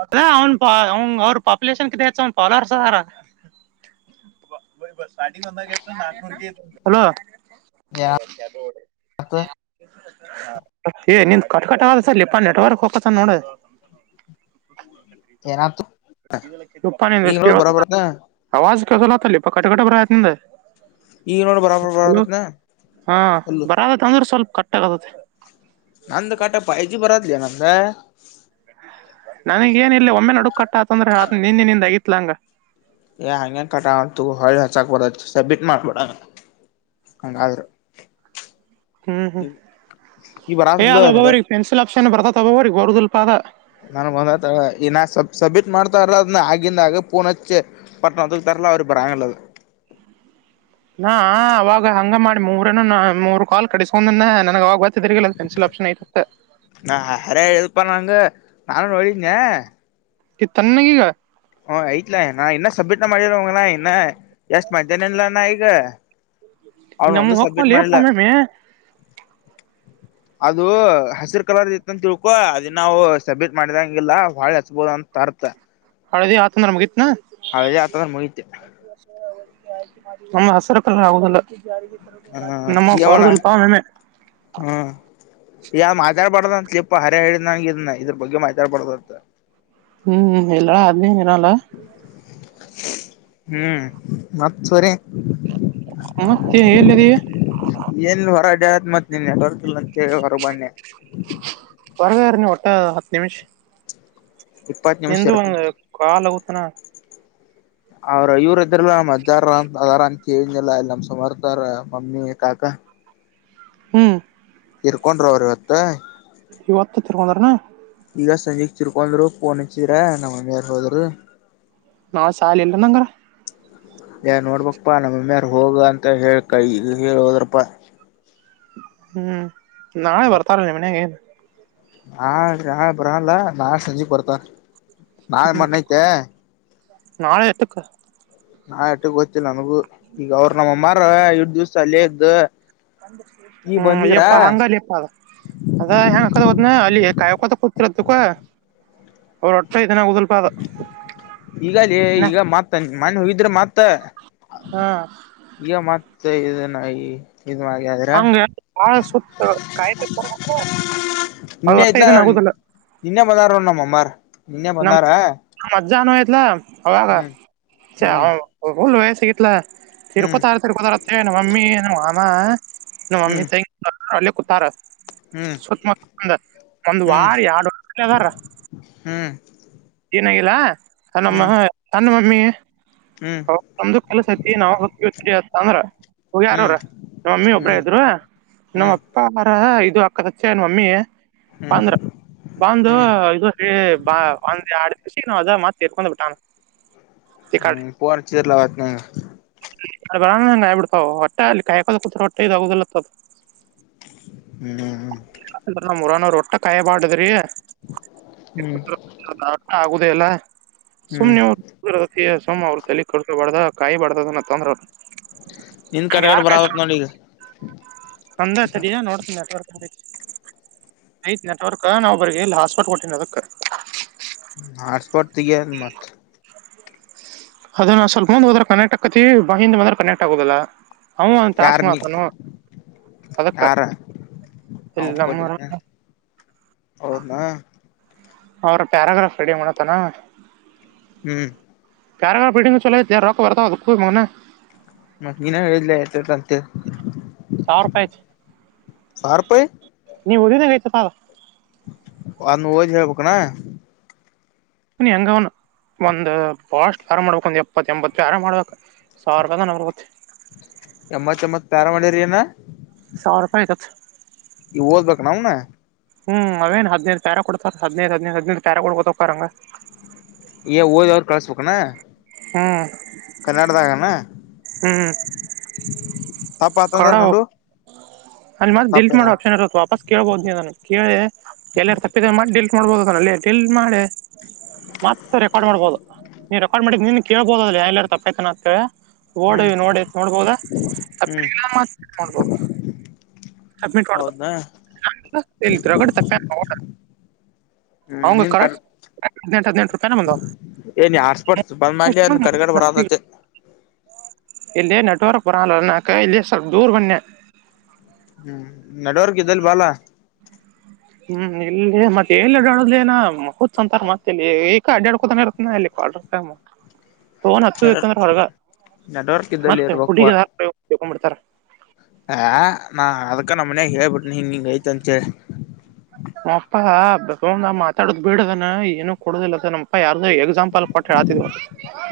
ಅ ಅವ್ನ್ ಅವನ್ ಅವ್ರ ಪಾಪುಲಷನ್ ಕತ್ತು ಅವನ್ ಫಾಲ್ಲೋರ್ಸ್ ಅದರ [inaudible] ಹಲೋ ಯ ಹತ್ ಏ ನಿಂದ್ ಕಟ್ ಕಟ್ಟಗಲ್ಲ ಸರ್ ಲಪ ನೆಟ್ವರ್ಕ್ ಹೋಗಕತ ನೋಡ [inaudible] ಏನಾತು ಈಗ ತುಪ್ಪ ನೋಡ ಬರಾಬರತ್ನ ಆವಾಜ ಕೇಳಸಲ ಆತಲ್ಲಿಪ್ಪ ಕಟಕಟ ಪ್ರಯತ್ನಿಂದ ಈಗ ನೋಡ ಬರಾಬರ್ ಹಲೋ ಬರತ್ನ ಅಲ್ಲು ಬರದತ್ತ ಅಂದ್ರೆ ಸ್ವಲ್ಪ ಕಟ್ಟಾಗತತೆ ನಂದ ಕಾಟ ಪಜಿ ಬರಾತ್ಲೆ ನಂದ ನನಗೇನಿಲ್ಲ ಒಮ್ಮೆ ನಡುಕ್ ಕಟ್ಟಾತಂದ್ರೆ ನಿನ್ನೆ ನಿಂದ ಆಗಿತ್ಲ ಹಂಗ ಹಂಗೆ ಕಟ ಅಂತು ಹೊಳ್ಳಿ ಹಚ್ಚಾಕ್ಬೋ ಸಬ್ಮಿಟ್ ಮಾಡ್ಬಡಣ ಹಂಗಾದ್ರರೆ ಹ್ಮ್ ಹ್ಮ್ ಏ ಬರತದ್ಲೋ ಅದ ನೆಟ್ವರ್ಕ್ ಒಬ್ಬೊವ್ರಿಗೆ ಪೆನ್ಸಿಲ್ ಆಪ್ಷನ್ ಬರ್ತತ್ ಒಬ್ಬೊವ್ರಿಗೆ ಹೊರ್ ಸ್ವಲ್ಪ ಅದ ನನ್ಗ್ ಬಂದತ ಈ ನಾ ಸಬ್ ಸಬ್ಮಿಟ್ ಮಾಡ್ತಾರಲ್ಲ ಅದ ಆಗಿಂದ ಆಗ ಪೂನಚ್ಚೆ ಪಟ್ ಲ್ಲ ಅವ್ರಿಗ್ ಬರಂಗಿಲ್ಲ ಅದು ಹ ನಾ ಅವಾಗ ಹಂಗ ಮಾಡಿ ಮೂರನ್ನು ಮೂರು ಕಾಲ್ ಕಡಿಸಕೊಂಡನ್ನ ನನಗ ಆವಾಗ್ ಗೊತ್ ತಿರ್ಲಿಲ್ಲ ಪೆನ್ಸಿಲ್ ಒಪ್ಶನ್ ಐ ನಾ ಹರೇ ಹೇಳ್ ಪ ನಂದ್ ನಾನು ನೋಡಿದ್ನೇ ಕತ್ತನ್ ಈಗ ಹ ಐತ್ಲ ನಾ ಇನ್ನ ಸಬ್ಮಿಟ್ ಮಾಡಿದರವಂಗನ ಇನ್ನ ಎಷ್ಟ್ ಮನ ಇಲ್ಲ ಗ್ ಅವನು ನಮ್ಮ ಒಂದು ಸಬ್ಮಿಟ್ ಹೋಗ್ವಲ್ಲಿ ಮಾಡಿಲ್ಲ ಒಮ್ಮೆ ಅದು ಹಸಿರು ಕಲರ್ ಇತ್ತ ಅಂತ ತಿಳ್ಕೊ ಅದನ್ನ ನಾವು ಸಬ್ಮಿಟ್ ಮಾಡಿದಂಗಿಲ್ಲ ಬಾಳೆ ಹಚ್ಬೋದ ಅಂತ ಅರ್ತ ಹಳದಿ ಆತ ಮುಗಿತ್ ಹಳದಿ ಆಯ್ತ್ ಅಂದ್ರೆ ಮುಗಿತು ನಮ್ಮ ಹಸಿರು ಕಲ್ಲ ಆಗುದಲ್ಲ ಹ್ಮ ವಣ ಹ್ಮ್ ಯ ಮಾರಾಡ್ಬಾರ್ಡ್ ಲ್ಯಾಪ್ಪ ಹರೇ ಹೇಳಿದ ನಂಗ ಇದನ್ನ ಇದ್ರ ಬಗ್ಗೆ ಮಾತಾಡ್ಬಾರದಂತ ಹ್ಮ್ ಎಲ್ಲ ಆದ್ನೇನಿರಲ್ಲ ಹ್ಮ್ ಮತ್ ಸೂರಿ ನಿ ಎಲ್ಲಿದ್ಯಾ ಅದ್ ಮತ್ ನಿನ್ ನೆಟ್ವರ್ಕ್ ಇಲ್ಲಾಂಟೆಲ್ ಹೊರಗ್ ಬಂದ್ನೇ ಹೊರಗಾರು ನಿ ಒಟ್ಟ ಹತ್ತು ನಿಮಿಷ್ ಇಪ್ಪತ್ ನಿಮಿಷ ನಿಂದು ಒ ಇರ್ತಂತ ಕಾಲಗತನಾ ಅವ್ರ ಇವ್ರ ಇದ್ರ ನ ಹಜಾರ್ ಹಾರ ಅಂತಂತನಲ್ಲ ಇ ನಮ್ ಸಮುರ್ತಾರ ಮಮ್ಮಿ ಕಾಕಾ ಹ್ಮ್ ಇರ್ಕೊಂಡ್ರ ಅವ್ರ ಇವತ್ತ ಇವತ್ತು ತಿರ್ಕೊಂಡಾರನ ಈಗ ಸಂಜೆ ಚಿರ್ಕೊಂಡ್ರು ಫೋನ್ ಇಚ್ಚಿದ್ರ ನಮ್ಮ್ ಮನಾರ್ ಹೋದರು ನಾ ಶಾಲೆ ಇಲ್ಲ ನಂಗರ ಯಏ ನೋಡ್ಬಕ್ಪ್ಪಾ ನಮ್ಮಮ್ಮ್ಯಾರ ಹೋಗ ಅಂತ ಹೇಳ ಕೈ ಹೇಳ ಹೋದ್ರಪ್ಪಾ ಹ್ಮ್ ನಾಳೆ ಬರ್ತಾರ ನಿ ಮನೆಗೆ ನಾ ನಾಳೆ ಬರಲ್ಲ ನಾಳೆ ಸಂಜೆ ಬರ್ತ ನಾಳೆ ಮಐತೆ ನಾಳೆ ಎತ್ತುಕ್ಕ ನಾ ಆಟ ಗೊತ್ತಿಲ್ಲ ನನಗೂ ಈಗ ಅವ್ರ ನಮ್ಮಮ್ಮರ ಡ್ ದಿವ್ಸ ಅಲ್ಲೇ ಇದದ್ದ ಹ್ಮ್ ಅಯ್ಯಪ್ಪ ಹಂಗಲ್ಲಿ ಇಪ್ಪ ಅದ ಅದ ಹೆಂಗ ಹೋದನ ಅಲ್ಲಿ ಕಾಯಕತ ಕೊ ತು ಅವ ರತನಗದ ಈಗಲ ಈಗ ಮತ್ ಮನೆ ಹೋಗಿದ್ರೆ ಮತ್ ಮತ್ತ ಹಾ ಈಗ ಮತ್ತೆ ಇದನ ಈ ಹಂಗ ಹಾ ಸುತ ಕೈಬ್ಜಕೊಬೇಕು ಇನ್ನ ಇಲ ನಿನ್ನ ಬಂದಾರ ನಮ್ಮಮಾರ್ ಅನ್ನಾರಾ ಜಾನಯತ್ಲ ಹಾಗ ಹ್ಮ್ ಉಲ್ ಸಿಗಲ ಹ್ಮ್ ತಿರ್ಕೊತಾರ ತಿರ್ಕೋತಾರತ್ತೆ ನಮ್ಮ ಮಮ್ಮಿ ನಮ್ಮ ಮಾಮಾ ನಮ್ಮ ಮಮ್ಮಿ ಹ್ಮ್ ತಂಗ ಅಲ್ಲಿ ಕುತಾರ ಹ್ಮ್ ಸುತ್ತಮ ಒಂದ್ ಹ್ಮ್ ಹ್ಮ್ ವಾರ ಎರಡು ಅದಾರ ಹ್ಮ್ ಏನಾಗಿಲ್ಲ ತನ್ನಮ್ಮ ತನ್ನ ಮಮ್ಮಿ ಹ್ಮ್ ಹೌ ನಮ್ದು ಕೆಲಸ ಐತಿ ನಾವವು ಹೊತ್ವಿ ಅತ್ತ ಅಂದ್ರ ಹ ಹ್ಮ್ ಹ್ಮ್ ಯಾರ್ರ ನಮ್ಮ ಮಮ್ಮಿ ಒಬ್ರ ಹ್ಮ್ ಇದ್ರು ನಮ್ಮ್ ಹ್ಮ್ ಅಪ್ಪಾರ ಇದು ಅಕ್ಕದಚ್ಚೆ ಏನ್ ಮಮ್ಮಿ ಹ್ಮ್ ಬಾಂದ್ರ ಬಾಂದ ಹ್ಮ್ ಇದು ಹೇಳ ಬಾ ಅ ಸೀ ನ ಅ ಮಾತೇಕೊೊಂಡ ಬಿಟ್ಟಾನ ಈ ಕಡೆ ಪೋರ್ ಚಿರ್ಲ್ಲ ವತನ ಗ್ಬ ಬಿಡ್ತಾವ ಹೊಟ್ಟೆ ಅಲ್ಲಿ ಕಾಯಕೋೂ ಹೊಟ್ಟೆ ಇದದುುದತ್ತದದು ಹ್ಮ್ ರೊಟ್ಟ ಕಾಯಪಾಡಿದ್ರೀ ಹ್ಮ್ ಆಗುದ ಎಲ್ಲ ಹ್ಮ್ ಸುಮ್ನೆ ಸುಮ್ ಅವ್ರ ತ ಕಡಸಬಾರ್ದ ಕಾಯಿ ಬಾರ್ದದ ಅನ್ನ ತೊಂದ್ರ ಅವರು ನಿನ್ ನ ಕಡೆಗಡೆ ಯಾರ್ ಬರತ್ ನೋಡಿ ಈಗ ತಂದ ಆ್ತ ನೋಡತಿನ್ ನೆಟ್ವರ್ಕ್ ಐತ್ ನೆಟ್ವರ್ಕ್ ನಾವು ಬರ್ಗೆ ಎಲ್ಲ ಹಾಸ್ಪಿಟ್ ಕೊಟ್ಟೀನ ಅದಕ್ ಹಾಟ್ಸ್ಪೋಟ್ ತಗೆ ಮತ್ತ ಅದ ನಾ ಸ್ವಲ್ಪ ಮುಂದ್ ಹೋದ್ರೆ ಕನೆಕ್ಟ್ ಆಾಕತಿವಿ ಬಾಯಿಂದಂದ್ರೆ ಕನೆಕ್ಟ್ ಆಗೋುದಲ್ಲ ಅವ ಟಾಸ್ ಯಾರ್ ನೀ ಮಾಡತನ ಅದಕ್ಕ ಯಾರ ಎಲ್ಲಮ್ಮರ ಹೌದನಾ ಅವರ ಪ್ಯಾರಾಗ್ರಾಫ್ ರೆಡಿ ಮಾಡತಾನ ಹ್ಮ್ ಕ್ಯಾರ ಬೇಟಿಂಗು ಚಲೋ ರೊಕ್ಕ ವರೂಣೆ ಮತ್ತ ನೀನ ಹೇಳಿಲ್ಲ ಆತ ಅಂತ ಸಾವಿರ ರೂಪಾಯಿ ಐತಿ ಸಾರಪಾಯಿ ನೀವು ಉದಿದಾಗೈತ ಪಾವ ವಲ ಹೋಗಿ ಹೇಳಬೇಕ ಏನ ನೀ ಹೆಂಗ ಅವನು ಒಂದ್ ಬಹಷ್ಟ ವ್ಯಾರ ಮಾಡ್ಬೇಕು ಒಂದ್ ಎಪ್ಪತ್ತ ಎಂಬತ್ತು ಯಾರ ಮಾಡ್ಬೇಕಕ್ ಸಾವಿರನತ್ತ [inaudible] ಎಮ್ಮತ್ ಎಮ್ಮತ್ ಪ್ಯಾರ ಮಂಡರಿ ಏನ ಸಾರುಪಯಿ ದೆಪ್ ಈ ಓದ್ಬೇಕ ನೌನ ಹ್ಮ್ ಅವೇನ್ ಹದ್ದು ತರ ಕೊಡ್ತಾರ ಹದಿನೈದು ಹದಿನೈದು ಹದ್ದು ತರ ಕೊಡ್ಕೊತ್ತಕ್ಕರಂಗ ಏ ಓದ ಅವ್ರು ಕ್ಾಸ್ ಬಕ್ಕಣ ಹಾ ಕನ್ನಡದಾಗಣ ಹ್ಮ್ ತಪ್ಪತಂದಾರ ಕನ್ನಡ ನೋಡು ಅಲ್ಲಿ ಮತ್ತತ್ ಡಿಲ್ಟ್ ತಪ್ಪೇನ ಮಾಡೋ ಆಪ್ಷನ್ ಇರುತ್ತೆ ವಾಪಸ್ ಕೇಳಬಹೋ ನೀನ ಕೇಳಿ ಎಲ್ಲಾರ ತಪ್ಪಿದ ಮತ್ತತ್ ಡಿಲ್ಟ್ ಮಾಡ್ಬೋದುದ ಅಲ್ಲಿ ಎಲ್ ಮಾಡೆ ಮತ್ತೆ ರೆಕಾರ್ಡ್ ಮಾಡ್ಬೋದು ನೀನ್ ರೆಕಾರ್ಡ್ ಮಾಡಕ್ ನಿನ್ ಕೇಳಬೋದಿಲ್ಲಲ್ಲ ಎಲ್ಲಾರ ತಪ್ಪ ಕನ ಆಕ್ತವೆ ಹ್ಮ್ ಓಡವಿ ನೋಡಿ ನೋಡ್ಬೋದಾ ಹ್ಮ್ ಅಡೆಲ್ಲ ನೋಡ್ಬೋದು ಸಬ್ಮಿಟ್ ಹೌದಾ ಮಾಡಡರಗ ತಪ್ಪ ಹ್ಮ್ ಹಂಗ ನಿನ್ ಕರ್ ಕರೆಕ್ಟ್ ಹದ್ನೆಂಟು ಹದಿನೆಂಟು ರೂಪಾಯಿನ ಬಂದ ನೀ ಆಡ್ಸ್ಬಡ್ ಬಂದ ಮಲ್ಯದ್ ಕಡುಗಡೆ ಬರದತ್ತತೆ ಇಲ್ಲ ನೆಟ್ವರ್ಕ್ ಬರಲ್ಲನಕ ಇಲ್ಲಿ ಸ್ವಲ್ಪ ದೂರ್ ಬನ್ನೆ ಹ್ಮ್ ನೆಟ್ವರ್ಕ್ ಇದ್ದಲ್ಲಿ ಬಾಲ ಹ್ಮ್ ಇಲ್ಲ ಮತ್ತೆ ಎಲ್ಲಡಾಡುದ ಏನ ಅಂತ ಮತ್ತ ಏಕ ಅಡ್ಯಾಡ ಕೊತ್ತ ಇರ್ತೇನಿ ನಾ ಇಲ್ಲಿ ಕ್ವಾಟರಸ್ ದಾಗ ಮತ್ತ ಫೋನ್ ನೆಟ್ವರ್ಕ್ ಹಚ್ಚುದಿತ್ತಂದ್ರ ಹೊರಗ ನೆಟ್ವರ್ಕ್ ಇದ್ದಲ್ಲಿ ಮತ್ತ ಪುಕೊಂಡ್ ಬಿಡ್ತಾರ ಹ ನಾ ಅದಕ್ಕ ನಮ್ ಮನ್ಯಾಗ ಹೇಳ್ಬಿಟ್ಟೆನಿ ಹಿಂಗ ಹಿಂಗ ಐತಿ ಅಂತ ಹೇಳಿ ನಮ್ಮಪ್ಪ ಫೋನ್ದಾಗ್ ಮಾತಾಡುದ ಬಿಡಂತಂದಾನ್ ಏನು ಕೊಡುದಿಲ್ಲ ನಮ್ಮಪ್ಪ ಯಾರು ಎಕ್ಸಾಂಪಲ್ ಕೊಟ್ಟ ಹೇಳತಿದ್ದ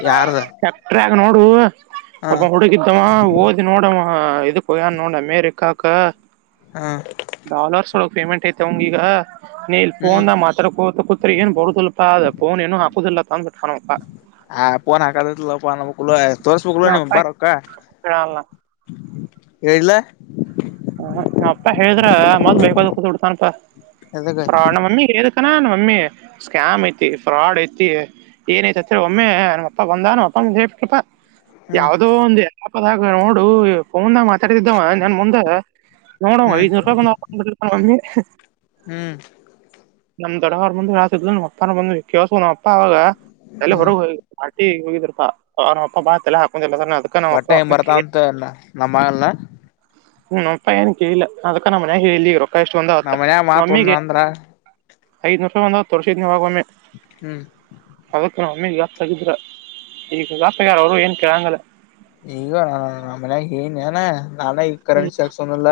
ಯಾರ್ದ ಟ್ರ್ಯಾಕ್ಟರ್ನ್ಯಾಗ ನೋಡು ಹ ಅ ಹುಡುಗಿದ್ದ ಓದಿ ನೋಡವಾ ಇದುಕ್ ಹೋಗ್ಯಾನ್ ನೋಡ ಅಮೇರಿಕಾಕ ಹ ಡಾಲರ್ಸ್ ಒಳಗೆ ಪೇಮೆಂಟ್ ಐತ ಅವಂಗ ಈಗ ನೀ ಇಲ್ ಹ್ಮ್ ಫೋನ್ ಮಾತಾಡಕೊಂತ ಕೂತ್ರ ಈಗ ಏನ್ ಬರು ಇಲ್ಲ ಪಾ ಅದ್ ಫೋನ್ಏನು ಹಪುದಿಲ್ಲಪಾ ಅಂದಬಿಟ್ಟ ನಮ್ಮಪ್ಪ ಹಾ ಪೋನ್ ಹಕ ಪೋನ ಮುಕ್ಲ ತ ಮುಕ್ಲ ನೀ ನಮ್ಮಪ್ಪ ಬಾರ ಕ ಹೇಳಲ್ಲ ಕೇಳಲ ನ ಅಪ್ಪ ಹೇಳಿದ್ರ ಮದ್ ಬೇಕದ ಕೂತ್ಡ್ತಾನಪಾ ಎದಕ್ಕ ಫಾಡ್ ನ ಮಮ್ಮಿಗೆದ ಅಣ್ಣಾ ನಮ್ ಮಮ್ಮಿ ಸ್ಕ್ಯಾಮ್ ಐತಿ ಫ್ರಾಡ್ ಐತಿ ಏನ ಐತೆತ್ ಒಮ್ಮೆ ನಮ್ಮ ಅಪ್ಪ ಬಂದಾನು ಅಪ್ಪ ಹೇಳ್ಪ್ಪಾ [unintelligible] ಹ್ಮ್ ಯಾವ್ದೋ ಒಂದು ಆಪ್ದಾಗ ನೋಡು ಫೋನ್ದಾಗ ಮಾತಾಡತಿದ್ದವ ನನ್ ಮುಂದೆ ನೋಡ ಹ್ಮ್ ಐದನೂ ರೂಪಾಯ ರೂಪಮ್ಮಿ ಹ್ಮ್ ನಮ್ಮ್ ದಡವರ ಬಂದು ಯ ನಮ್ಮ ಅಪ್ಪ ಬಂದು ವ್ಯ ನಮ್ಮ ಅಪ್ಪ ಅವಾಗ ಅಲ್ಲಿ ಹ್ಮ್ ಹೊರಗೆಿ ಪ್ಪಲ್ಲ ಹಕಲ್ಲ ಹೊಟ್ಟೆ ಹೆ ಬರ್ತಾಂತ ನಮ್ಮಮ್ಮಾಗಲ್ನ ಹ್ಮ ಅಪ್ಪ ಏನ್ ಕೇಳಿಲ್ಲ ಅದಕ್ಕ ನ್ ಮನ್ಯಾಗ ಹೇಳಲಿ ಈಗ ರೊಕ್ಕ ಎಷ್ಟೊಂದ್ ಆವತ್ತ ನಮ್ಮ್ ಮನ್ಯಾಗ ಮಾತ್ ಒಂದ ಮಮ್ಮಿಗೆ ಅಂದ್ರ ಐದ ನರ್ಷ ಒಂದತ್ತುರ್ಷನವಾಗಮ್ಮೆ ಹ್ಮ್ ನಮ್ಮಿ ಗಾಸ್ ತಗಿದ್ರ ಈಗ ಗಾಸ್ಗ್ಯಾರ ಅವರು ಏನ್ ಕೇಳಂಗಲ್ಲ ಈಗ ಮನ್ಯಾಗ ಏನ್ ನಾನ ಈಗ ಕರೆನ್ಸಿ ಹಾಕ್ಸೋ ದಿಲ್ಲ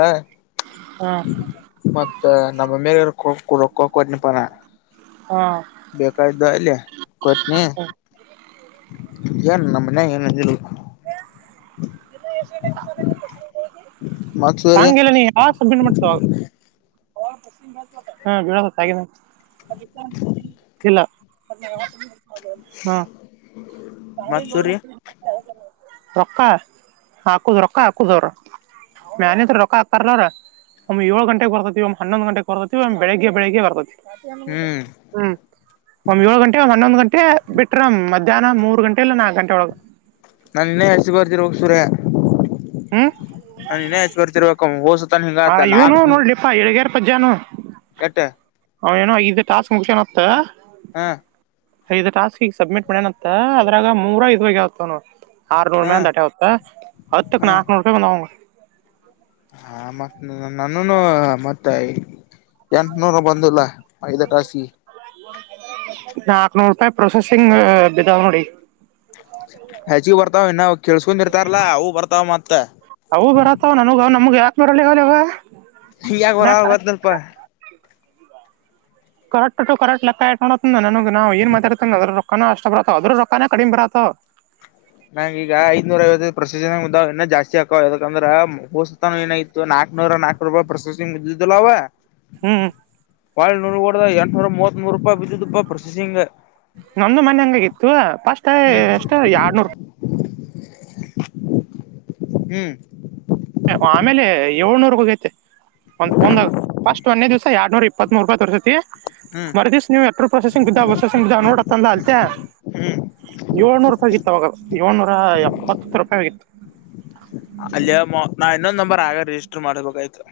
ಹ ಇ ನಮ್ಮಮ್ಮಿ ಹೇಳಿರ ಕೋ ರೊಕ್ಕ ಕೊಟ್ನಿ ಪಾ ನಾ ಹಾ ಬೇಕಾಯ್ದು ಅಲ್ಲಿ ಕೊಟ್ನಿ ಏನ್ ನಮ್ಮನ್ಯಾಗ್ ಏನ್ ಅಂದಿಲ್ಲು ಇ ಎ ಹಿ [unintelligible] ಮತ್ ಸೂರ್ಯ ಸಾಂಗಗೆಲ್ಲ ನೀ ಯಾವಗ್ ಸಬ್ಮಿಂಟ್ ಮಾಡ್ತಿ ಅವಾಗ್ ಹಾ ಗ ಇಲ್ಲ [inaudible] ಹ್ಮ ಮತ್ ಸೂರ್ಯ ರೊಕ್ಕ ಹಾಕುದ್ ರೊಕ್ಕ ಹಾಕುದ್ ಅವರ್ ಮ್ಯಾಲಿಂತರ ರೊಕ್ಕಾ ಹಾಕ್ತಾರಿಲ್ಲ ಅವ್ರ್ ಒಮ್ಮಿ ಏಳು ಗಂಟೆಗೆ ಬರ್ತೈತಿ ಒಮ್ಮೆ ಹನ್ನೊಂದು ಗಂಟ ಬರ್ತೈತಿ ಒಮ್ಮೆ ಬೆಳಗ್ಗೆ ಬೆಳಗ್ಗೆ ಬರ್ತೈತಿ. ಹ್ಮ್ ಹ್ಮ್ ಒಮ್ಮೆ ಏಳು ಘಂಟೆ ಒಮ್ಮೆ ಹನ್ನೊಂದು ಘಂಟೆ ಬಿಟ್ರ ಮದ್ಯಾಹ್ನ ಮೂರ್ ಮೂರ್ ಗಂಟೆ ಇಲ್ಲ ನಾಕ್ ಗಂಟೆ ಒಳಗ. ನಾನ್ ನಿನ್ನೆ ಹ್ಮ್ [unintelligible] ಸೂರ್ಯ. [unintelligible] ಮಧ್ಯಾನು ಕೆಟ್ಟ ಅವ ಏನೋ ಐದ್ ಟಾಸ್ಕ್ ಮುಗ್ಸುಯಾನಂತ. ಹಾ ಐದ ಟಾಸ್ಕ್ ಈಗ ಸಬ್ಮಿಟ್ ಮಾಡ್ಯನತ್ತ ಅದ್ರಾಗ ಮೂರ [unintelligible] ನೋಡ್. ಆರ್ನೂರ್ ಹ ಮೇಲೆ ದಾಟ್ಯಾವ್ ಅಂತಾ ಹತ್ತಕ್ ನಾಕ್ ನೂರ್ ರೂಪಾಯಿ ಬಂದವ್. [unintelligible] ಹಾ ಮತ್ ನನನೂ ಮತ್ತ ಎಂಟ ನೂರು ಬಂದಿಲ್ಲ. ಐದ ಟಾಸ್ಕಿಗೆ. ನಾಕ್ನೂರು ರೂಪಾಯಿ ಪ್ರೊಸೆಸಿಂಗ್ ಬಿದ್ದಾವ ನೋಡಿ. ಹೆಚಗಿ ಬರ್ತಾವ ಇನ್ನು ಕೇಸ್ಕೊಂಡ್ ಇರ್ತಾರಲ್ಲಾ ಅವು ಬರ್ತಾವ್ ಮತ್ತ. ಅವು ಬರತ್ತವ ನನಗ ಅವ ನಮ್ಗ ಯಾಕ್ [unintelligible] ಈ ಯಾಗ್. [unintelligible] ಕರೆಕ್ಟ್ ಕರೆಕ್ಟ್ ಕ್ ಇಕೋ ನನ ನಾವ ಏನ್ ಮಾತಾಡ್ತ ಅದ್ರ ರೊಕ್ಕ್ ಅಷ್ಟ ಬರತ್ತ ಅದ್ರ ರೊಕ್ಕಾನೆ ಕಡಿಮೆ ಬರತ್ತಾವ್. ನಂಗ ಈಗ ಐದ್ನೂರ್ ಅರವತ್ತೈದು ಪ್ರೋಸೆಸ್ಸಿಂಗ್ [unintelligible] ಇನ್ನ ಜಾಸ್ತಿ ಹಕೋ ಯಾಕಂದ್ರೆ ಹೊಸತಾನ ಏನೋ ಇತ್ತು ನಾಕ್ ನೂರ ನಾಕ್ ರುಪಾಯ್ ಪ್ರೋಸೆಸ್ಸಿಂಗ್ [unintelligible] ಬಿದ್ದಿದ್ದಿಲ್ಲವ್ವ. ಹ್ಮ್ [unintelligible] ಎಂಟ್ನೂರ ಮೂವತ್ತೂಮೂರ್ ರೂಪಾಯಿ ಬಿದಿದ್ದು ಪ್ರೊಸೆಸಿಂಗ್. ನಮ್ದು ಮೊನ್ನೇ ಹಂಗಾಗಿತ್ತು ಪಸ್ಟ್ ಹ್ಮ್ ಹ್ಮ್ ಆಮೇಲೆ ಏಳ್ನೂರ್ಗೆ ಹೋಗೈತೆ. ಅದ್ಕೊಂದು ಫಸ್ಟ್ ಒನ್ನೇ ದಿಸಾ ಎಡ್ನೂರ ಇಪ್ಪತ್ಮೂರ್ ರೂಪಾಯ ಕಟ್ ಹ್ಮ್ ಮರದೀಸ ನೀವು ಎರು ಪ್ರೊಸೆಸಿಂಗ್ ಬ್ ಪ್ರೊಸೆಸಿಂಗ್ ಇದ [unintelligible] ಹ್ಮ್ ಯೋಲ್ನೂರ್ ರೂಪಾಯ್ ಆಗಿತ್ತ್ ಅವಾಗ ಏಳ್ನೂರ ಎಪ್ಪತ್ತ ರೂಪಾಯ್ ಆಗಿತ್ತು. ಅಲ್ಲಿಯ ನಾ ಇನ್ನೊಂದ್ ನಂಬರ್ ಆಗ ರಿಜಿಸ್ಟರ್ ಮಾಡ್ಬೇಕಾಯ್ತು.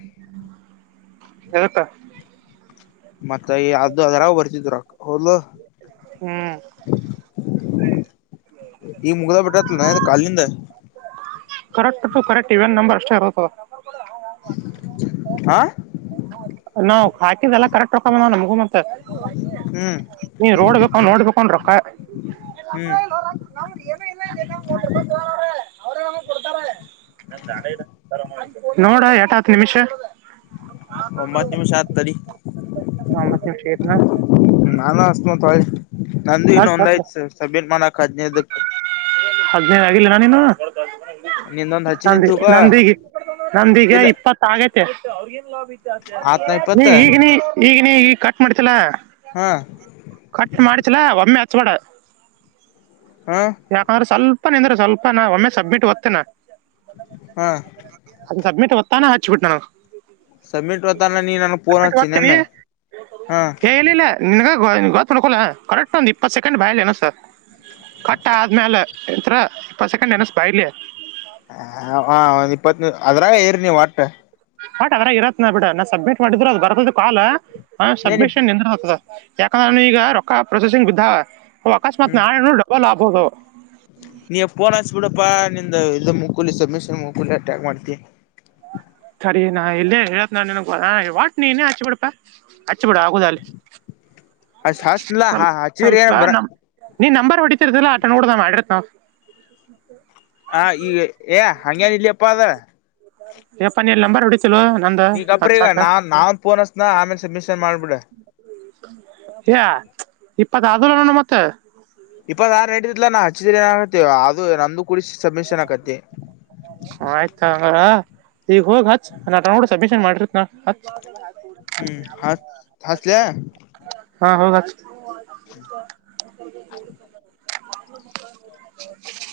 [unintelligible] ಮತ್ತ ಅದು ಅದರ ಬರ್ತಿದ್ರಕ ಹೌದ್ಲಾ ಹ್ಮ್ ಈ ಮುಗ್ದ ಬೆ ಕರೆಕ್ಟ್ ತು ಕರೆಕ್ಟ್ ಇವೆನ್ ನಂಬರ್ ಎಷ್ಟ ಆಗ್ಬೇಕ್ ಆ ನಾವ್ ಹಾಕಿದ್ ಎಲ್ಲ ಕರೆಕ್ಟ್ಕ ಆಕವ್ ನೋಡ್ ನಮಗೂನೂ. ಹ್ಮ್ ನೀ ನೋಡ್ಬೇಕ ನೋಡ್ಬೇಕನ್ ರೊಕ್ಕ ಹ್ಮ್ [unintelligible] ನೋಡ [unintelligible] ನಿಮಿಷ. ಒಂಬತ್ತ್ ನಿಂಷ್ ಆತ್ ತಡಿ ಒಂಬತ್ತು ನಿಮಿಷ ಐತ್ನಾ ನಾನಾ ನಂದು ಇನ್ನ್ ಹತ್ ಒಂದ ಹತ್ ಐತ್ ಸಬ್ಮಿಟ್ [unintelligible] ಹದ್ನೈದಕ್ಕ ನಂದಿ ತಿಳ್ಕೊ ನಂದೀ ನಂದೀಗ ಇಲ್ಲ ಇಪ್ಪತ್ತ ಆಗೇತೆ ಆತ್ನ ನೀ ಇಪ್ಪತ್ತ ಈಗ್ ನೀ ಈಗ್ ನೀ ಈಗ್ ಕಟ್ ಮಾಡ್ತಿಯಲ ಹಾ ಕಟ್ ಮಾಡ್ತಿಯಲ ಒಮ್ಮೆ ಹಚ್ಬೇಡ. ಹಾ ಯಾಕಂದ್ರೆ ಸ್ವಲ್ಪ ನಿಂದ್ರ್ ಸ್ವಲ್ಪ ನ್ ಒಮ್ಮೆ ಸಬ್ಮಿಟ್ ವತ್ತೇನಾ ಹಾ ಸಬ್ಮಿಟ್ ಹೊತ್ತಾನ ಹಚ್ ಸಬ್ಮಿಟ್ ಹೊತಾನ ನೀ ನನಗೆ ಪೋನ್ಚ್ಚಿ ಒತ್ತೀನಿ ನಿಮ್ಮೆ ಹಾ. ಗೊ ನಡ್ಕೋಲ್ಲ ಕರೆಕ್ಟ್ ಒಂದ್ ಇಪ್ಪತ್ ಸೆಕೆಂಡ್ ಬಾಯಲ್ ಎಣ್ಣ್ಸ್. ಕಟ್ಟ್ ಆದ್ಮೇಲೆ ಇತರ ಇಪ್ಪತ್ ಸೆಕೆಂಡ್ ಎಣ್ಣ್ಸ್ ಬಾಯಲ್ಲೇ. ಹ ಒಂದ್ ಇಪ್ಪತ್ ಅದ್ರಾಗ ಇರು ನೀನ್ ಒಟ್ ಬಟ್ ಅದರ ಇರತ್ನಾ ಬಿಡ ನಾನ್ ಸಬ್ಮಿಟ್ ಮಾಡಿದ್ರು ಅದ್ ಬರ್ತದ ಕಾಲ್ ಏನ್ ಸಬ್ಮಿಷನ್ [unintelligible] ಯಾಕಂದ್ರನು ಈಗ ರೊಕ್ಕ ಪ್ರೊಸೆಸಿಂಗ್ ಬಿದ್ದಾವ ಅಕಸ್ಮಾತ್ ಹ್ಮ್ ನಾಳೆನು ಡಬ್ಬಲ್ ಆಬಹುದು. ನೀ ಫೋನ್ ಹಚ್ಚಿಬಿಡಪ್ಪ ನಿಂದ ಇದ ಮುಕೂಲಿ ಸುಭ್ಮಿಷನ್ ಮುಕೂಲಿ ಮತ್ ಯಾಕ್ ಮಾಡ್ತಿ ತಡಿ ನಾನ್ ಇಲ್ಲೇ ಹೇಳತಿನಿ ನಿನಗ ವಾಟ್ನೀನೇ ಹಚ್ಬಬಿಡಪ್ಪ ಹಚ್ಚ್ ಬಿಡ ಆಗುದಾಗ್ಲಿ ಅಷ್ಟ್ ಹಸ್ಲಾ ಹ ಸ್ವಲ್ಪ ಹಚ್ಚಿದ್ರ ಸ್ವಲ್ಪ ಏನ್ ಬರ ನಮ್ ನೀ ನಂಬರ್ ಹೊಡತಿರದಿಲ್ಲ ಅಟ ನೋಡದಾಮ ಅಡ್ರೆಸ್ ನಾವು. ಹ ಈಗ ಏ ಹಂಗೆೇನ್ ಇಲ್ಲಿಯಪ್ಪ ಅದ. ಯಪ್ಪಾ ನಿನ್ನ ನಂಬರ್ ಹೊಡಿ ನೀಗಪ್ರ ಇರುನಾನ್ ನಾನ್ ಪೋನ್ ಹಚ್ಚನ ಆಮೇಲೆ ಸುಭ್ಮಿಷನ್ ಮಾಡ್ಬಿಡು ಹೇ ಇಪ್ಪತ್ ಅದು ನೋಡುಮತ್ತೆ ಇಪ್ಪತ್ತ ಆರ ನೆಡಿತಾಯಿತ್ಲೆ ನಾ ಹಚ್ಚಿದ ಏನಕತ್ತ ಅದು ನಂದು ಕೂಡ ಸಬ್ಮಿಷನ್ ಆಕತಿ ಆಯ್ತಾ ಹಂಗ ಈಗ ಹೋಗ ಹಚ್ ನಾನ್ ಸಬ್ಮಿಷನ್ ಮಾಡಿರತ್ನಾ ಹಚ್ ಹ್ಮ್ ಆಯ್ತ್ ಹಚ್ಚಲೆ ಹಾ ಹೋಗ್ ಹಚ್ಚ್. [inaudible]